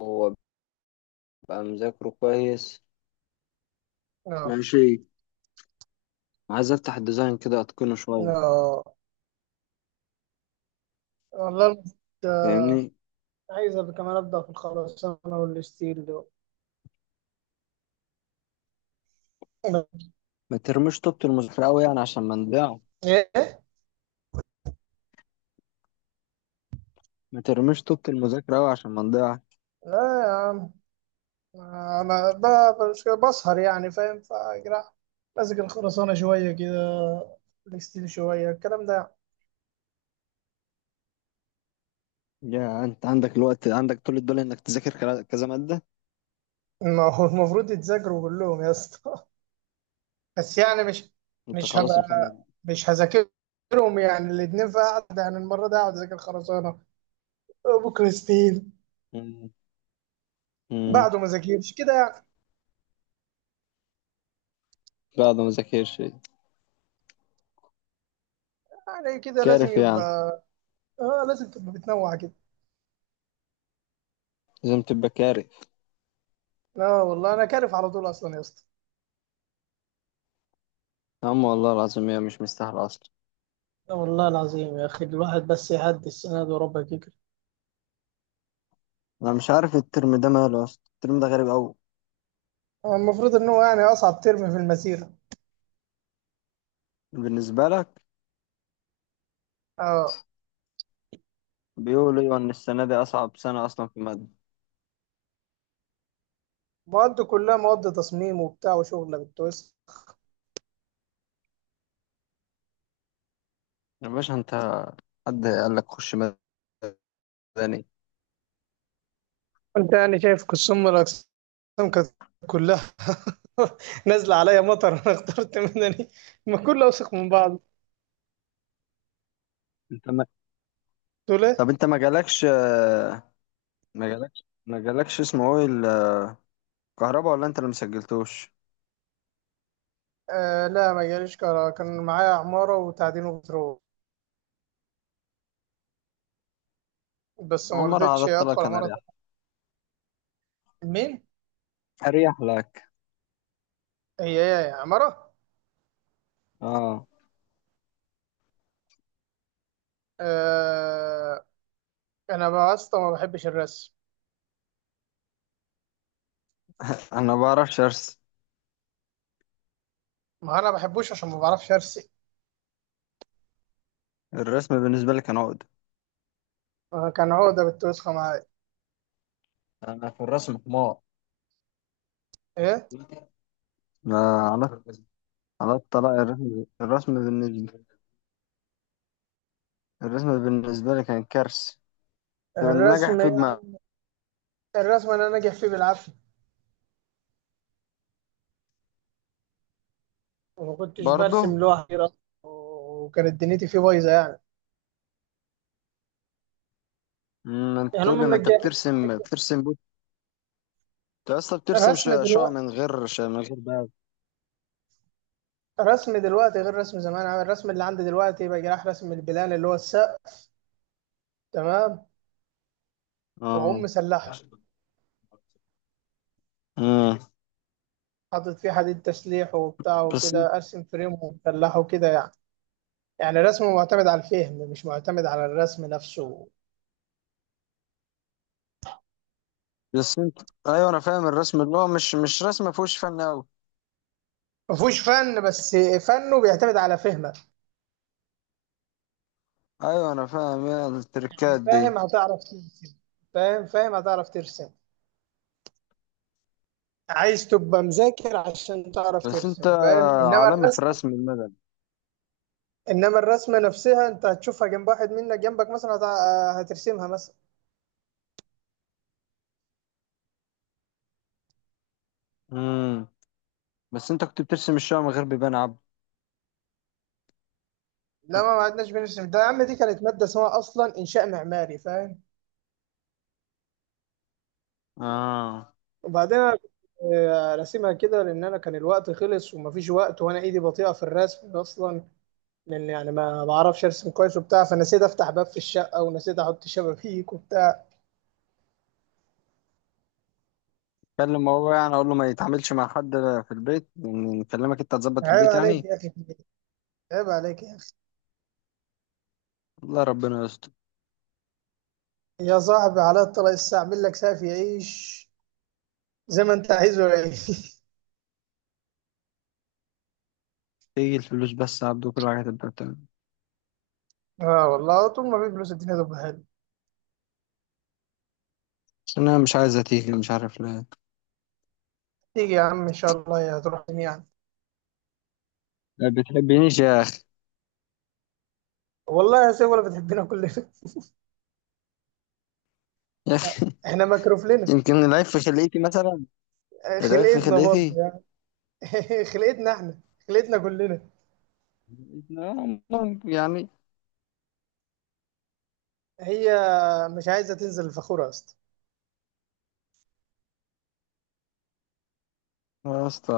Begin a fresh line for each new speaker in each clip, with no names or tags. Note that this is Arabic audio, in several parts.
هو بقى مذاكره كويس.
اه
ماشي. عايز افتح الديزاين كده اتقنه شويه.
اه، والله آه،
فاهمني؟
عايز ابقى كمان ابدا في الخرسانه والستيل دول.
ما ترميش طوبة المذاكره قوي يعني عشان ما نضيع.
ايه
ما ترميش طوبة المذاكره قوي عشان ما نضيع.
لا يا عم، انا بس كده بسهر يعني فاهم، فجرا ماسك الخرسانه شويه كده، الستيل شويه، الكلام ده.
يا انت عندك الوقت، عندك طول الدول انك تذاكر كذا ماده.
ما هو المفروض يتذاكروا كلهم يا اسطى بس يعني مش
انت
مش
خلاص
هبقى،
الفن.
مش هذاكرهم يعني الاتنين في قعدة. يعني المرة دي هقعد اذاكر خرسانة، بكرة ستيل.
مم. مم.
بعده ما ذاكرش كده يعني.
لا ده ما ذاكرش
يعني كده لازم
كارف
يبقى.
يعني.
اه لازم تبقى بتنوع كده.
لازم تبقى كارف.
لا والله انا كارف على طول اصلا يا اسطى.
يا عم والله العظيم هي مش مستاهله اصلا.
لا والله العظيم يا أخي، الواحد بس يعدي السنة دي وربك يكرم.
انا مش عارف الترم ده ماله اصلا، الترم ده غريب قوي.
هو المفروض ان هو يعني اصعب ترم في المسيره.
بالنسبه لك؟
اه.
بيقولوا ايوه ان السنه دي اصعب سنه اصلا في الماده.
مواد كلها مواد تصميم وبتاع وشغله بالتويست.
يا باشا انت، حد قال لك خش مدني؟
انت يعني شايف قسم من الاقسام، كانت كلها نازله عليا مطر. انا اخترت مدني، ما كله اوسخ من بعض.
انت ما...
تقول ايه؟
طب انت ما جالكش، ما جالكش اسمه ايه، الكهرباء، ولا انت اللي مسجلتوش؟
آه لا، ما جاليش كهرباء. كان معايا عماره وتعدين وبترول، بس ما
عمر على
رضيتش
الطلاق
ادخل
كان
عماره.
اريح،
مين؟
اريح لك.
هي؟ هي عمارة.
اه.
آه. انا بقى يا اسطى ما بحبش الرسم.
انا ما بعرفش ارسم.
ما انا ما بحبوش عشان ما بعرفش ارسم.
الرسم بالنسبه لي كان عقد.
كان هو ده بتوسخة معايا.
انا في الرسم حمار.
ايه،
لا، على على الطلاق. الرسم بالنسبه لي كان كارثه. طب النجح
الرسم
في
يا
دماغي.
عم. الرسم انا ناجح فيه بالعافية، وما كنتش
برضه.
برسم لوحدي أصلاً، وكانت دنيتي فيه بايظة يعني.
ما انت
يعني
تقول لي
هم
ما انت
منجحين.
بترسم. انت اصلا بترسم
رسم
شقق
دلوقتي،
من غير بقى.
رسم دلوقتي غير رسم زمان. عامل الرسم اللي عندي دلوقتي بقى راح رسم البلان اللي هو السقف، تمام،
اه.
واقوم مسلحه،
امم.
حاطط فيه حديد تسليح وبتاع
بس انت-
وكده، ارسم فريم ومسلحه وكده يعني. يعني الرسم معتمد على الفهم، مش معتمد على الرسم نفسه.
بس انت، ايوه انا فاهم الرسم اللي هو مش رسم، ما فيهوش فن قوي.
ما فيهوش فن، بس فنه بيعتمد على فهمك.
ايوه انا فاهم يا
يعني
التركات دي.
فاهم هتعرف ترسم. فاهم هتعرف ترسم. عايز تبقى مذاكر عشان تعرف
بس انت
ترسم، فاهم، انما
عالمي في
الرسم،
الرسم المدني.
انما الرسمه نفسها انت هتشوفها جنب واحد منك، جنبك مثلا هترسمها مثلا.
امم. بس انت كنت بترسم الشقق من غير بيبان عبد.
لا، ما عدناش بنرسم ده يا عم، دي كانت ماده اسمها اصلا انشاء معماري، فاهم.
اه.
وبعدين أنا كنت راسمها كده لان انا كان الوقت خلص ومفيش وقت، وانا ايدي بطيئه في الرسم اصلا، لان يعني ما بعرفش ارسم كويس وبتاع، فنسيت افتح باب في الشقه ونسيت احط شبابيك وبتاع.
كلم هو يعني اقول له ما يتعاملش مع حد في البيت، يعني نكلمك انت تظبط
عيب
البيت
عليك
يعني.
يا اخي، عيب عليك يا اخي.
الله ربنا يستر.
يا صاحبي على الطلاق الساعه اعمل لك سافي عيش، زي ما انت عايزه يعيش.
تيجي الفلوس بس يا عبد وكل حاجه تبقى تمام.
اه والله طول ما في فلوس الدنيا تبقى حلوه.
بس انا مش عايزه تيجي، مش عارف ليه.
تيجي يا عم ان شاء الله، يا هتروح يعني.
ما بتحبنيش.
والله يا سيف ولا بتحبنا كلنا
يا أخي.
احنا مكروف لنا.
يمكن العيب في خليتي مثلا. العيب في
خلقتنا برضه.
خليتي.
خلقتنا احنا، خلقتنا كلنا.
آه، ممكن يعني.
هي مش عايزه تنزل الفخوره يا اسطى.
يا اسطى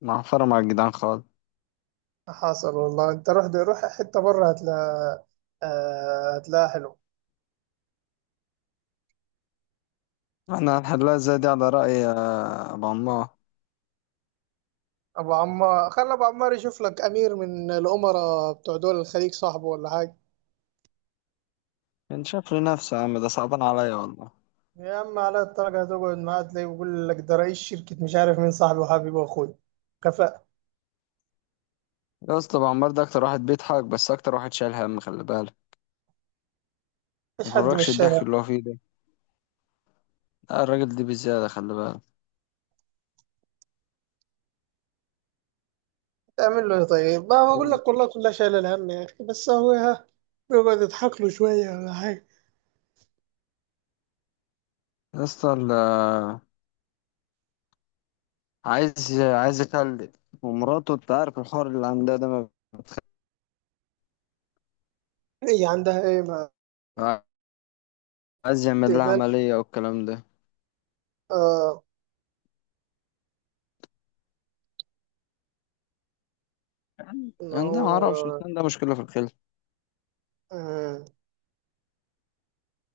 معفرة مع الجدعان خالص.
حصل والله، انت روح دي، روح حته بره هتلاقي. آه، هتلاقيها حلو.
احنا هنحلها ازاي دي على رأي أبو عمار؟
ابو عمار، خلي ابو عمار يشوف لك امير من الامراء بتوع دول الخليج، صاحبه ولا حاجه.
كان شاف لنفسه يا عم، ده صعبان عليا والله.
يا عم على الدرجه هتقعد معاه تلاقيه بيقول لك ده رئيس شركه مش عارف مين، صاحبي وحبيبي واخوي. كفاءة.
يا اسطى أبو عمار ده أكتر واحد بيضحك، بس أكتر واحد شايل هم، خلي بالك. ما
مفيش حد من
يغركش الضحك
الشارع.
اللي هو فيه ده. لا الراجل ده بزيادة، خلي بالك.
تعمل له إيه طيب؟ ما بقول لك
أيوة.
والله كلها شايله الهم يا اخي، بس هو ها بيقعد يضحك له شويه ولا حاجه.
يا اسطى عايز يخلف، ومراته انت عارف الحوار اللي عندها ده.
هي عندها ايه ما؟
ما- عايز يعمل لها
تقبل؟
عملية والكلام ده.
اه، ان
عنده، ما اعرفش،
هو.
ده مشكله في الخلف.
آه.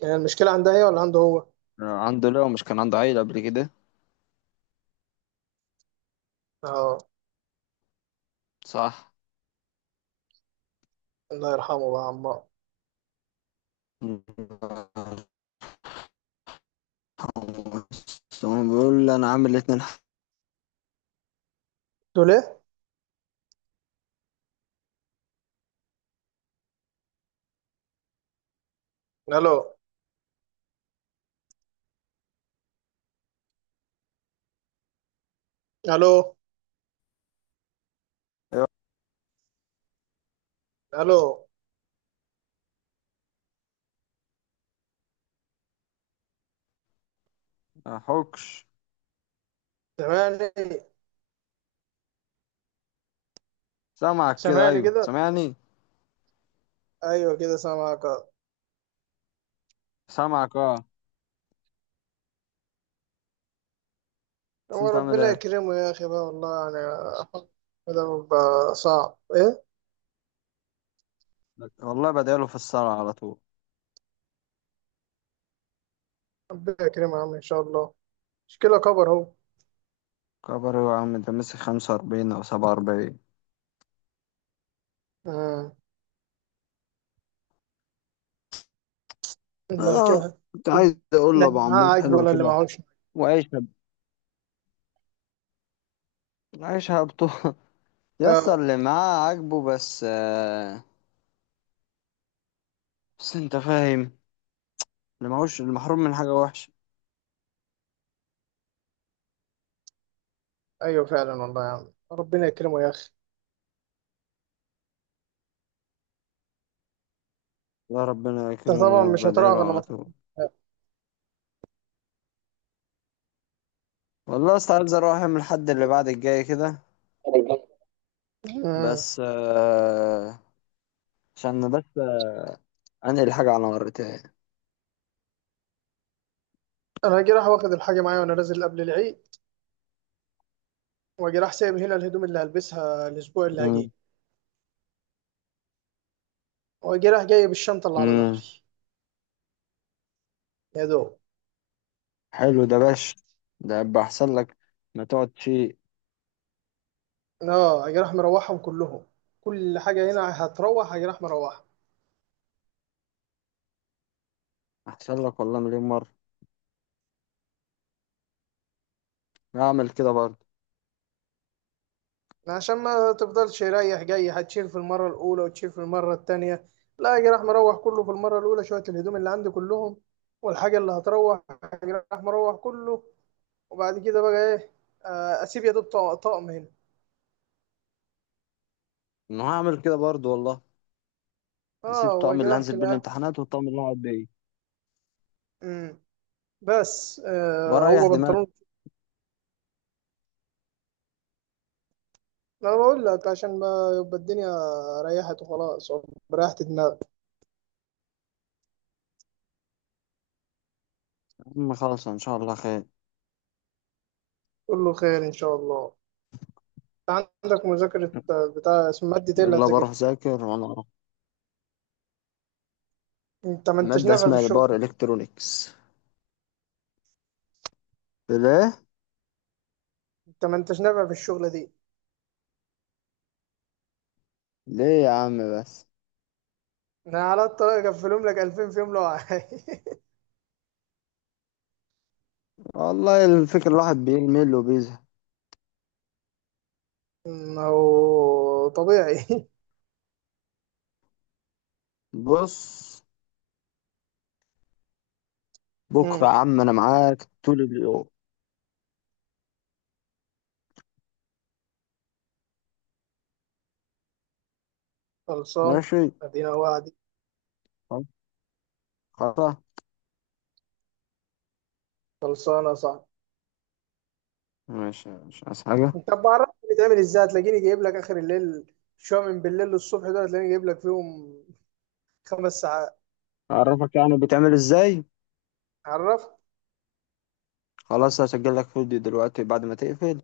يعني المشكلة عندها هي ولا عنده هو؟
عنده، لو مش كان عنده عيله قبل كده.
اه.
صح.
الله يرحمه بقى عمار.
ثم بيقول لي انا عامل اتنين.
تقول ايه؟ الو، الو،
حقوق.
الو.
ما حكش.
سامعني؟
سامعك كده،
سامعني
ايوه
كده؟
سامعني.
ايوه كده سامعك آه.
سامعك اه. بس
هو
انت عامل
ربنا
ايه؟
يكرمه يا اخي بقى، والله يعني. ده بقى صعب ايه؟
والله بداله في الصلاه على طول.
ربنا يكرمه يا عم ان شاء الله. مشكلة كبر اهو.
كبر يا عم، انت ماسك 45 او 47.
آه. لا
انا
كده.
كنت عايز اقول
لا،
لابو
اللي معاه
عمار
عاجب
حلو
ولا اللي
كده.
معهوش.
وعيشها، عيشها بطول.
آه.
يسطا اللي معاه عاجبه بس. بس انت فاهم، اللي ماهوش المحروم من حاجة وحشة.
ايوه فعلا والله يا عم، ربنا يكرمه يا اخي.
لا ربنا
انت طبعا
يكرمه
مش هتروح
وبدعيله
غير
على
لما
طول. والله يا اسطى عايز اروح اعمل الحد اللي بعد الجاي كده.
تروح. مم.
بس عشان بس انقل حاجة على مرتين.
انا هاجي راح واخد الحاجه معايا وانا نازل قبل العيد، واجي راح سايب هنا الهدوم اللي هلبسها الاسبوع اللي هجيه،
مم.
واجي راح جايب الشنطه اللي على ظهري،
مم.
يا دوب.
حلو ده باش. ده يبقى احسن لك. ما تقعد شيء.
اه اجي راح مروحهم كلهم، كل حاجه هنا هتروح اجي راح مروحها.
احسن لك والله مليون مرة. هعمل كده برضه.
عشان ما تفضلش رايح جاي هتشيل في المره الاولى وتشيل في المره التانيه. لا، اجي راح مروح كله في المره الاولى، شويه الهدوم اللي عندي كلهم والحاجه اللي هتروح اجي راح مروح كله. وبعد كده بقى ايه، اسيب يا دوب طقم هنا.
انا هعمل كده برضه والله. هسيب
اه، هو
الطقم اللي
جناح
هنزل
في
بيه
الأهلي.
الامتحانات والطقم اللي هقعد بيه
امم بس
واريح
هو
دماغي.
بنطلون. انا بقول لك عشان ما، يبقى الدنيا ريحت وخلاص، بريحت دماغك.
يا عم خالص ان شاء الله خير.
كله خير ان شاء الله. عندك مذاكرة بتاع، اسم مادة ايه اللي
يلا بروح
هتذاكر؟
ذاكر وانا اروح.
انت ما انتش
مادة
نافع في
اسمها
الشغل.
باور الكترونكس. ليه؟
انت ما انتش نافع في الشغلة دي.
ليه يا عم بس.
انا على الطلاق اقفلهم لك 2000 في يوم لو عايز.
والله الفكرة الواحد بيمل وبيزهق.
هو طبيعي.
بص، بكرة يا
أمم،
عم أنا معاك طول اليوم.
خلصان.
ماشي.
ادينا وعدي.
خلاص. خلاص.
خلصانة صح.
ماشي، مش عايز حاجة.
طب بعرفك بتعمل ازاي، هتلاقيني جايب لك اخر الليل شويه، من بالليل للصبح دول هتلاقيني جايب لك فيهم 5 ساعات.
أعرفك يعني بتعمل إزاي.
عرفت.
خلاص، هسجل لك فيديو دلوقتي بعد ما تقفل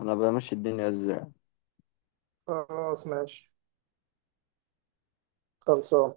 أنا بمشي الدنيا إزاي.
خلاص ماشي، خلصان.